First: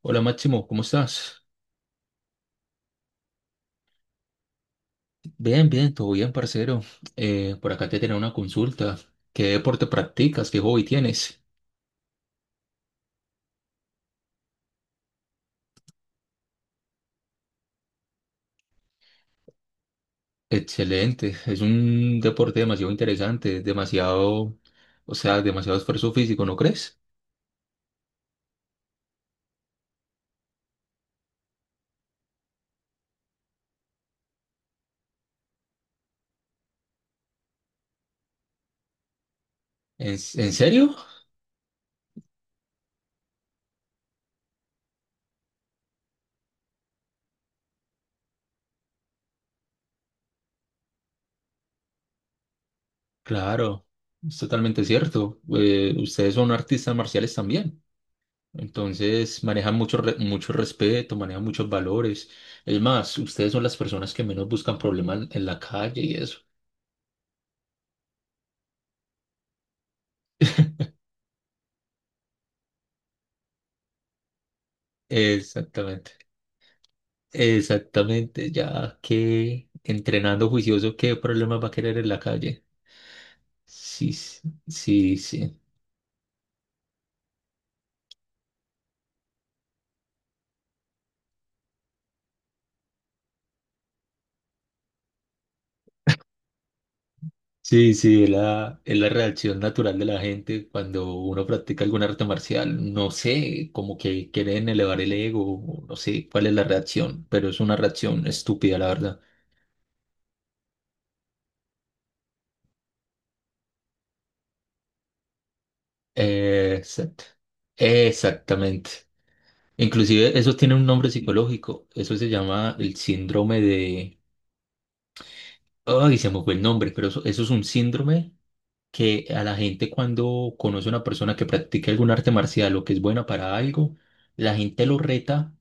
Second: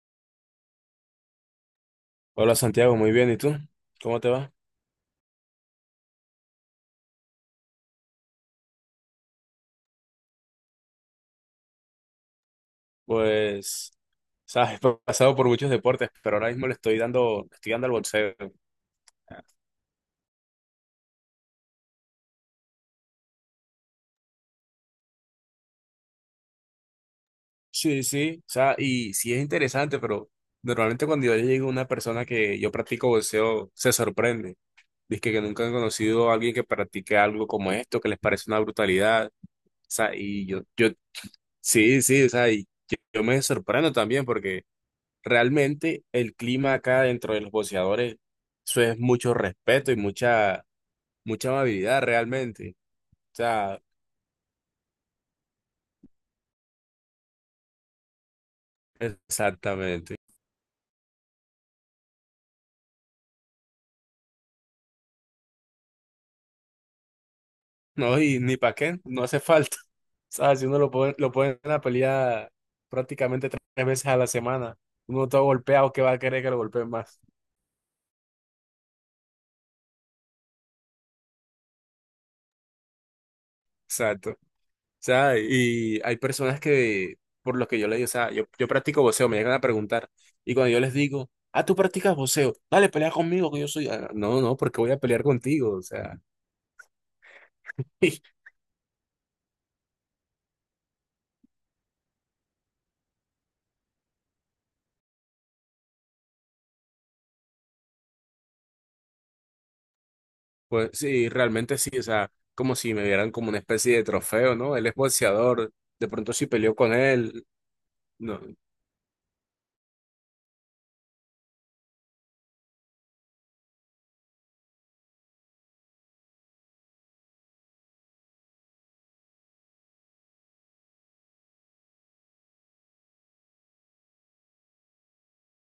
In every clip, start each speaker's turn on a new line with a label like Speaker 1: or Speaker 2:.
Speaker 1: Hola Máximo, ¿cómo estás?
Speaker 2: Hola Santiago, muy bien. ¿Y tú? ¿Cómo te va?
Speaker 1: Bien, bien, todo bien, parcero. Por acá te tenía una consulta. ¿Qué deporte practicas? ¿Qué hobby tienes?
Speaker 2: Pues, sabes, he pasado por muchos deportes, pero ahora mismo le estoy dando al boxeo.
Speaker 1: Excelente, es un deporte demasiado interesante, demasiado, o sea, demasiado esfuerzo físico, ¿no crees?
Speaker 2: Sí, sí, o sea, y sí es interesante, pero normalmente cuando yo llego a una persona que yo practico boxeo, se sorprende. Dice que nunca han conocido a alguien que practique algo como esto, que les parece una brutalidad. O sea,
Speaker 1: ¿En, en serio?
Speaker 2: sí, sí, o sea, y yo me sorprendo también porque realmente el clima acá dentro de los boxeadores, eso es mucho respeto y mucha amabilidad realmente. O sea,
Speaker 1: Claro, es totalmente cierto. Ustedes son artistas marciales también, entonces manejan mucho,
Speaker 2: exactamente.
Speaker 1: re- mucho respeto, manejan muchos valores. Es más, ustedes son las personas que menos buscan problemas en la calle y eso.
Speaker 2: No, y ni para qué, no hace falta. O sea, si uno lo pone en la pelea prácticamente tres veces a la semana, uno todo golpeado, ¿qué va
Speaker 1: Exactamente.
Speaker 2: a querer que lo golpeen más?
Speaker 1: Exactamente, ya que entrenando juicioso, ¿qué problemas va a querer en la calle? Sí,
Speaker 2: Exacto. O
Speaker 1: sí, sí,
Speaker 2: sea,
Speaker 1: sí.
Speaker 2: y hay personas que, por lo que yo le digo, o sea, yo practico boxeo, me llegan a preguntar, y cuando yo les digo, ah, tú practicas boxeo, dale, pelea conmigo, que yo soy, "Ah, no, no, porque voy a pelear contigo, o sea."
Speaker 1: Sí, sí, es la, es la reacción natural de la gente cuando uno practica algún arte marcial. No sé, como que quieren elevar el ego, o no sé cuál es la reacción, pero es una reacción estúpida, la verdad.
Speaker 2: Pues sí, realmente sí, o sea, como si me vieran como una especie de trofeo, ¿no? Él es boxeador, de pronto si peleó con
Speaker 1: Exacto.
Speaker 2: él, no,
Speaker 1: Exactamente. Inclusive eso tiene un nombre psicológico. Eso se llama el síndrome de... Ay, se me fue el nombre, pero eso es un síndrome que a la gente cuando conoce a una persona que practica algún arte marcial o que es buena para algo, la gente lo reta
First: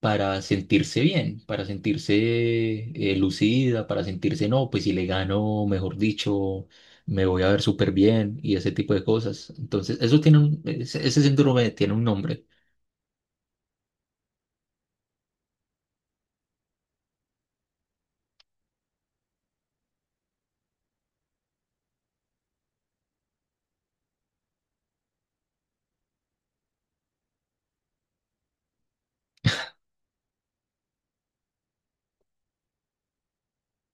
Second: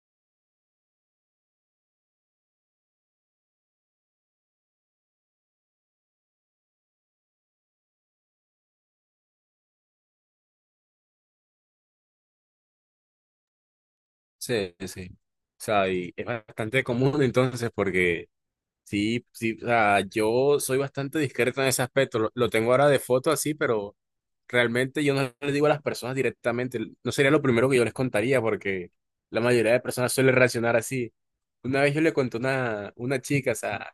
Speaker 1: para sentirse bien, para sentirse lucida, para sentirse, no, pues si le gano, mejor dicho, me voy a ver súper bien y ese tipo de cosas. Entonces, eso tiene ese síndrome tiene un nombre.
Speaker 2: sí, sí. O sea, y es bastante común entonces porque sí, sí, o sea, yo soy bastante discreto en ese aspecto. Lo tengo ahora de foto así, pero realmente yo no les digo a las personas directamente. No sería lo primero que yo les contaría, porque la mayoría de personas suele reaccionar así. Una vez yo le conté a una chica, o sea,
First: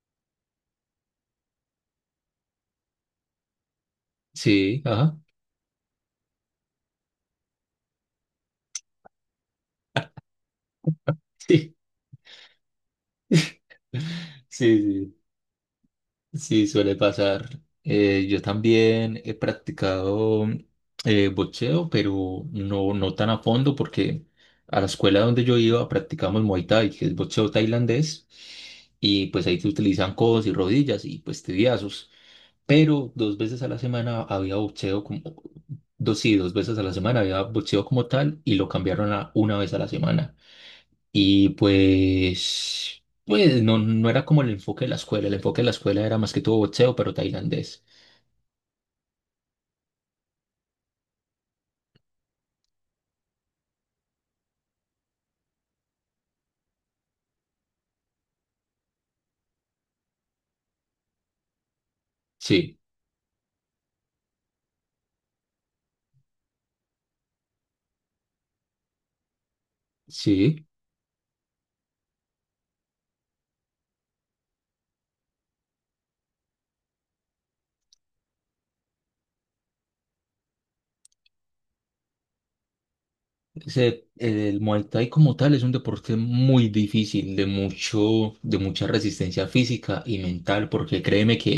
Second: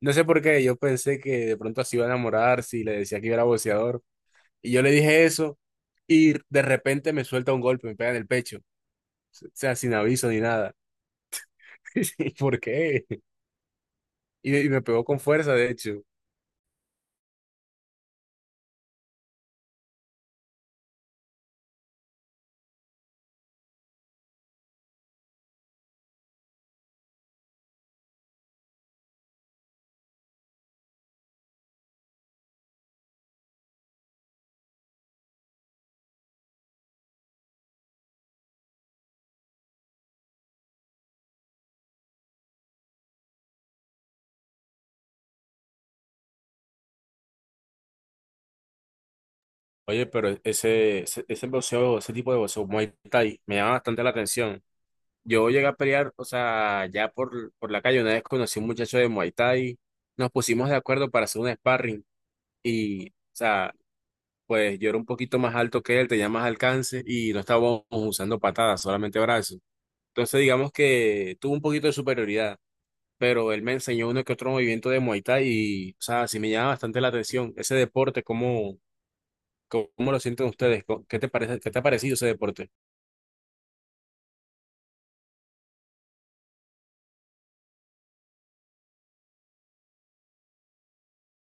Speaker 2: no sé por qué, yo pensé que de pronto así iba a enamorar si le decía que yo era boxeador. Y
Speaker 1: Sí,
Speaker 2: yo le
Speaker 1: ajá.
Speaker 2: dije eso, y de repente me suelta un golpe, me pega en el pecho. O sea, sin aviso ni nada.
Speaker 1: Sí,
Speaker 2: ¿Por qué? Y me
Speaker 1: sí,
Speaker 2: pegó
Speaker 1: sí.
Speaker 2: con fuerza, de hecho.
Speaker 1: Sí, suele pasar. Yo también he practicado boxeo, pero no tan a fondo porque a la escuela donde yo iba practicamos Muay Thai, que es boxeo tailandés, y pues ahí se utilizan codos y rodillas y pues tibiazos. Pero dos veces a la semana había boxeo como, dos, sí, dos veces a la semana había boxeo como tal y lo cambiaron a una vez a la semana. Y pues no era como el enfoque de la escuela, el enfoque de la escuela era más que todo boxeo, pero tailandés.
Speaker 2: Oye, pero ese boxeo, ese tipo de boxeo, Muay Thai, me llama bastante la atención. Yo llegué a pelear, o sea, ya por la calle, una vez conocí a un muchacho de Muay Thai, nos pusimos de acuerdo para hacer un sparring
Speaker 1: Sí,
Speaker 2: y, o sea, pues yo era un poquito más alto que él, tenía más alcance y no estábamos usando patadas, solamente brazos. Entonces,
Speaker 1: sí,
Speaker 2: digamos que tuvo un poquito de superioridad, pero él me enseñó uno que otro movimiento de Muay Thai y, o sea, sí me llama bastante la atención ese deporte, como ¿cómo lo sienten ustedes? ¿Qué te parece, qué te ha parecido ese deporte?
Speaker 1: el Muay Thai como tal es un deporte muy difícil, de mucha resistencia física y mental, porque créeme que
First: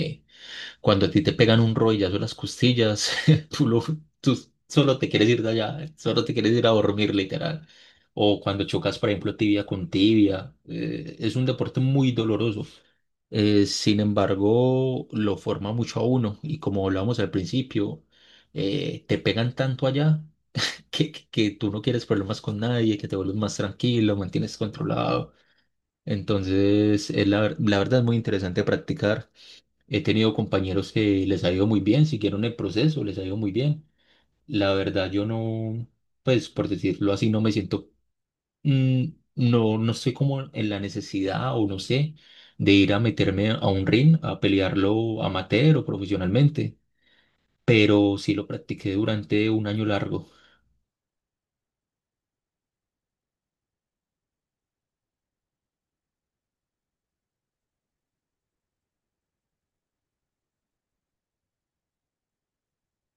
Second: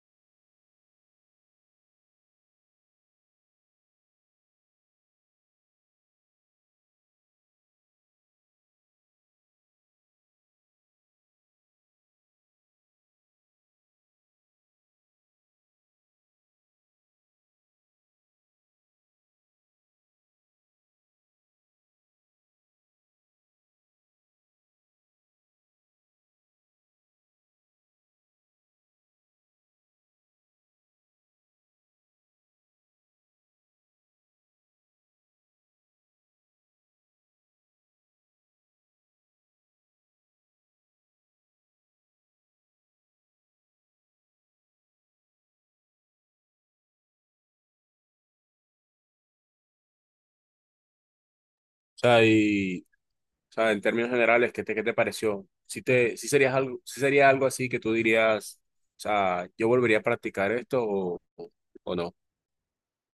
Speaker 1: cuando a ti te pegan un rodillazo en las costillas, tú, lo- tú solo te quieres ir de allá, solo te quieres ir a dormir, literal. O cuando chocas, por ejemplo, tibia con tibia, es un deporte muy doloroso. Sin embargo, lo forma mucho a uno y como hablábamos al principio, te pegan tanto allá que tú no quieres problemas con nadie, que te vuelves más tranquilo, mantienes controlado. Entonces, la verdad es muy interesante practicar. He tenido compañeros que les ha ido muy bien, siguieron el proceso, les ha ido muy bien. La verdad, yo no, pues por decirlo así, no me siento, mm, no estoy como en la necesidad o no sé, de ir a meterme a un ring a pelearlo amateur o profesionalmente, pero sí lo practiqué durante un año largo.
Speaker 2: O sea, y, o sea, en términos generales, ¿qué te pareció? Si serías algo, si sería algo así que tú dirías, o sea, yo volvería a practicar esto o no.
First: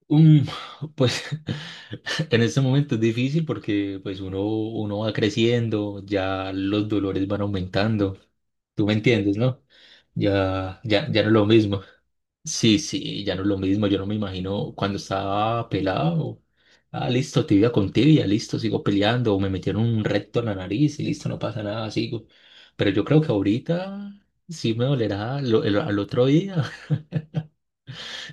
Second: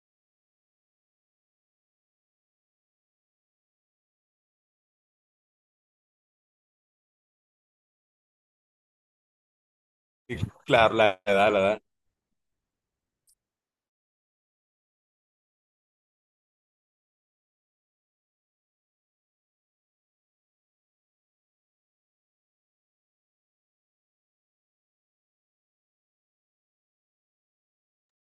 Speaker 1: Mm, pues en este momento es difícil porque pues uno va creciendo, ya los dolores van aumentando. Tú me entiendes, ¿no?
Speaker 2: Y
Speaker 1: Ya,
Speaker 2: Claro,
Speaker 1: ya, ya
Speaker 2: la
Speaker 1: no es lo
Speaker 2: edad, la
Speaker 1: mismo.
Speaker 2: edad.
Speaker 1: Sí, sí, ya no es lo mismo. Yo no me imagino cuando estaba pelado. Ah, listo, tibia con tibia, listo, sigo peleando. O me metieron un recto en la nariz y listo, no pasa nada, sigo. Pero yo creo que ahorita sí me dolerá al otro día.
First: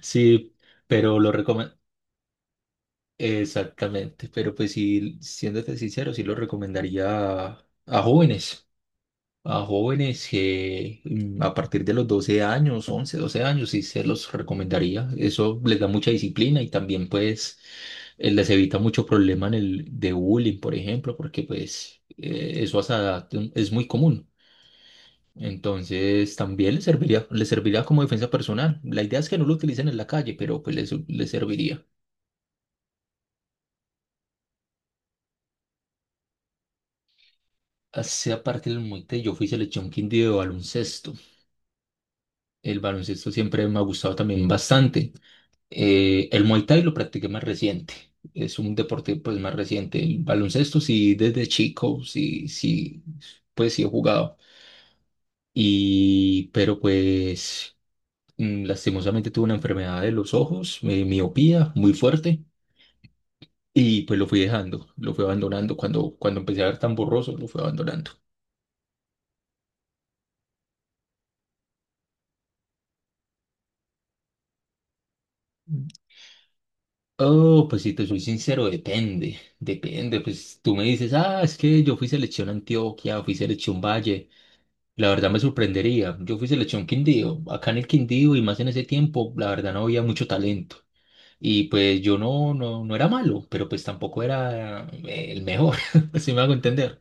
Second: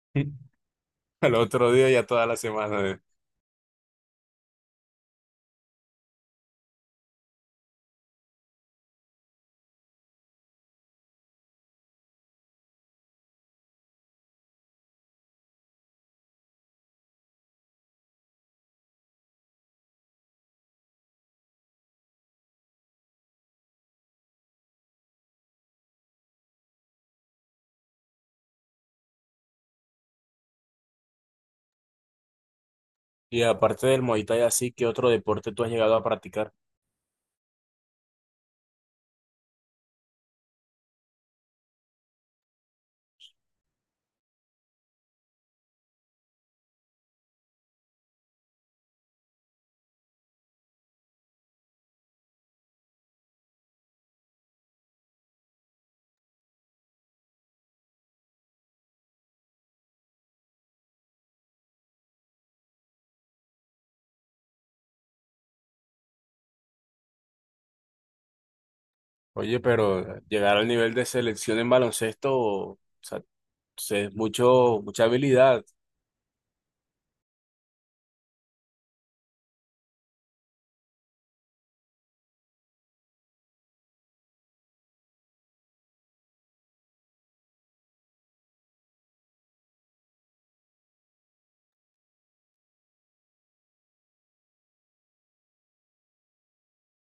Speaker 1: Sí, pero lo
Speaker 2: El otro
Speaker 1: recomiendo.
Speaker 2: día ya toda la semana. ¿Eh?
Speaker 1: Exactamente, pero pues sí, siéndote sincero, sí lo recomendaría a jóvenes. A jóvenes que a partir de los 12 años, 11 12 años, sí se los recomendaría. Eso les da mucha disciplina y también pues les evita mucho problema en el de bullying, por ejemplo, porque pues eso a esa edad es muy común. Entonces también les serviría como defensa personal. La idea es que no lo utilicen en la calle, pero pues les serviría.
Speaker 2: Y aparte del Muay Thai, así, ¿qué otro deporte tú has llegado a practicar?
Speaker 1: Hacia parte del monte, yo fui selección Quindío de baloncesto. El baloncesto siempre me ha gustado también bastante. El Muay Thai lo practiqué más reciente. Es un deporte pues más reciente. El baloncesto sí desde chico, sí, sí, pues sí he jugado. Y pero pues lastimosamente tuve una enfermedad de los ojos, miopía muy fuerte y pues lo fui dejando, lo fui abandonando cuando empecé a ver tan borroso, lo fui abandonando.
Speaker 2: Oye, pero llegar al nivel de selección en baloncesto, o sea, es mucho, mucha habilidad.
Speaker 1: Oh, pues si te soy sincero, depende, depende. Pues tú me dices, ah, es que yo fui selección Antioquia, fui selección Valle. La verdad me sorprendería. Yo fui selección Quindío. Acá en el Quindío y más en ese tiempo, la verdad no había mucho talento. Y pues yo no era malo, pero pues tampoco era el mejor, si me hago entender.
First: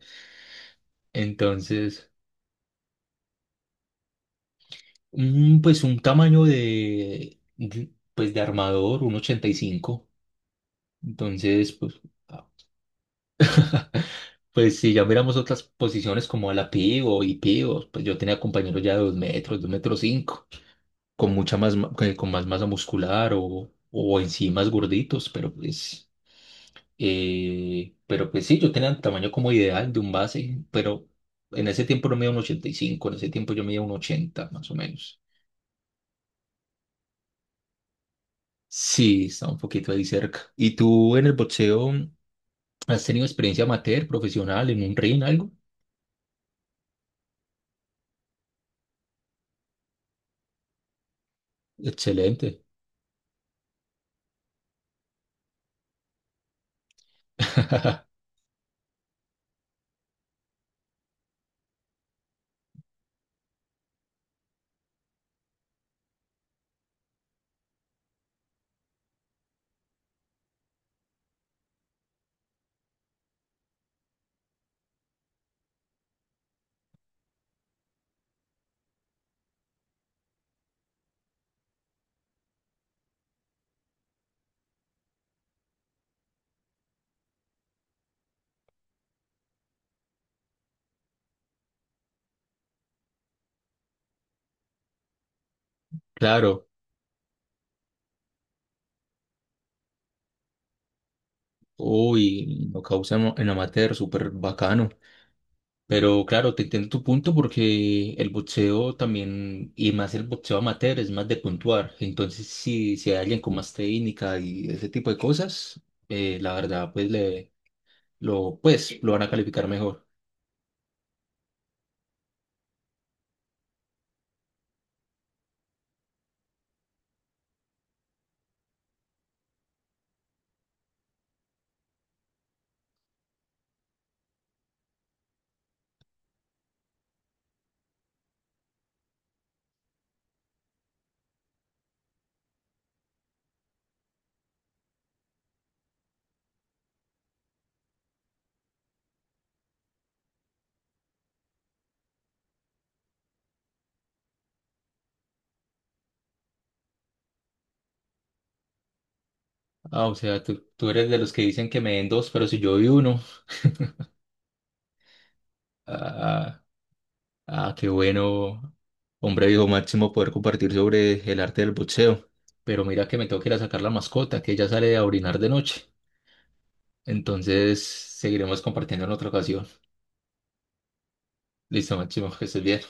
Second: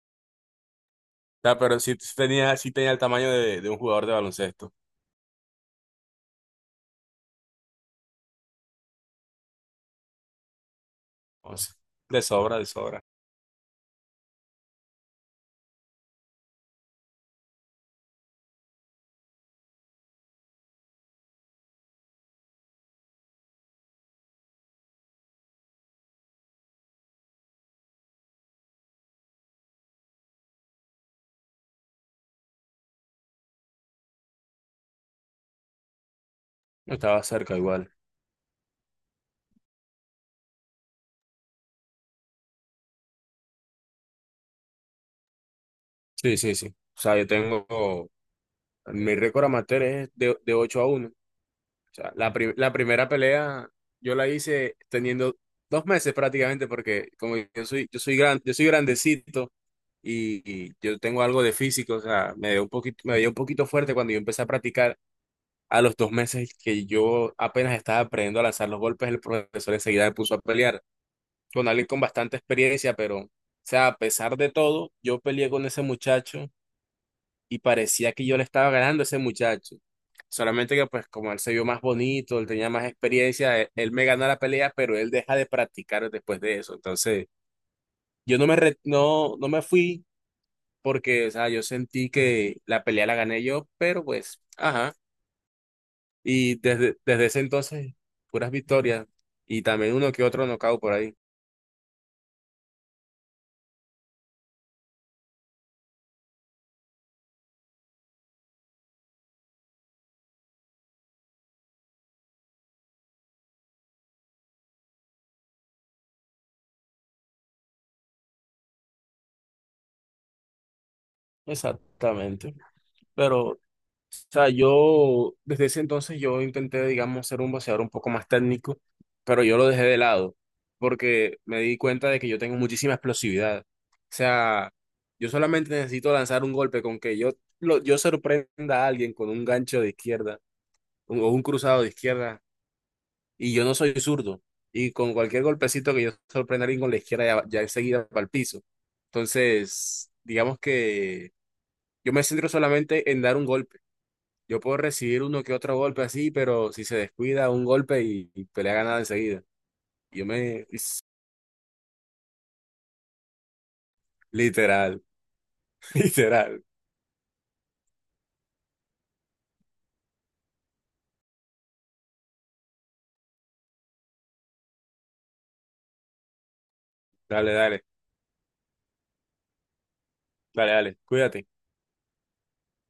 Speaker 2: Sea, pero sí
Speaker 1: Entonces,
Speaker 2: tenía, sí tenía el tamaño de un jugador de baloncesto.
Speaker 1: un tamaño pues de armador, un 85. Entonces,
Speaker 2: Entonces,
Speaker 1: pues,
Speaker 2: de
Speaker 1: ah,
Speaker 2: sobra, de sobra.
Speaker 1: pues si ya miramos otras posiciones como a la pivo y pivos, pues yo tenía compañeros ya de 2 metros, 2 metros cinco con mucha más, ma- que- con más masa muscular o, en sí más gorditos, pero pues sí, yo tenía el tamaño como ideal de un base, pero en ese tiempo no medía un 85, en ese tiempo yo medía un 80 más o menos.
Speaker 2: Estaba cerca igual.
Speaker 1: Sí, está un poquito ahí cerca. ¿Y tú en el boxeo has tenido experiencia amateur, profesional, en un ring, algo?
Speaker 2: Sí, sí, sí. O sea, yo tengo, mi récord amateur es de 8-1. O sea, la, pri-
Speaker 1: Excelente.
Speaker 2: la primera pelea yo la hice teniendo 2 meses prácticamente porque como yo soy, yo soy gran, yo soy grandecito y yo tengo algo de físico, o sea, me dio un poquito fuerte cuando yo empecé a practicar. A los 2 meses que yo apenas estaba aprendiendo a lanzar los golpes, el profesor enseguida me puso a pelear con alguien con bastante experiencia, pero, o sea, a pesar de todo, yo peleé con ese muchacho y parecía que yo le estaba ganando a ese muchacho. Solamente que, pues, como él se vio más bonito, él tenía más experiencia, él me ganó la pelea, pero él deja de practicar después de eso. Entonces, yo no me, re- no, no me fui porque, o sea, yo sentí que la pelea la gané yo, pero pues, ajá. Y
Speaker 1: Claro.
Speaker 2: desde ese entonces, puras victorias y también uno que otro nocaut por ahí.
Speaker 1: Uy, lo causa en amateur, súper bacano. Pero claro, te entiendo tu punto porque el boxeo también, y más el boxeo amateur, es más de puntuar. Entonces, si hay alguien con más técnica y ese tipo de cosas, la verdad, pues, pues lo van a calificar mejor.
Speaker 2: Exactamente. Pero sea, yo desde ese entonces yo intenté, digamos, ser un boxeador un poco más técnico, pero yo lo dejé de lado porque me di cuenta de que yo tengo muchísima explosividad. O sea, yo solamente necesito lanzar un golpe con que yo sorprenda a alguien con un gancho de izquierda o un cruzado de izquierda y yo no soy zurdo. Y con cualquier golpecito que yo sorprenda a alguien con la izquierda ya, ya enseguida para el piso. Entonces, digamos que yo me centro solamente en dar un golpe yo puedo recibir uno que otro golpe así, pero si se descuida, un golpe y pelea ganada enseguida.
Speaker 1: Ah, o
Speaker 2: Yo
Speaker 1: sea, tú,
Speaker 2: me...
Speaker 1: tú eres de los que dicen que me den dos, pero si yo vi uno,
Speaker 2: Literal, literal.
Speaker 1: ah, ah, qué bueno, hombre viejo Máximo poder compartir sobre el arte del boxeo. Pero mira que me tengo que ir a sacar la mascota, que ella sale a orinar de noche.
Speaker 2: Dale,
Speaker 1: Entonces,
Speaker 2: dale,
Speaker 1: seguiremos compartiendo en otra ocasión.
Speaker 2: dale, dale. Cuídate.
Speaker 1: Listo, Máximo, que estés bien.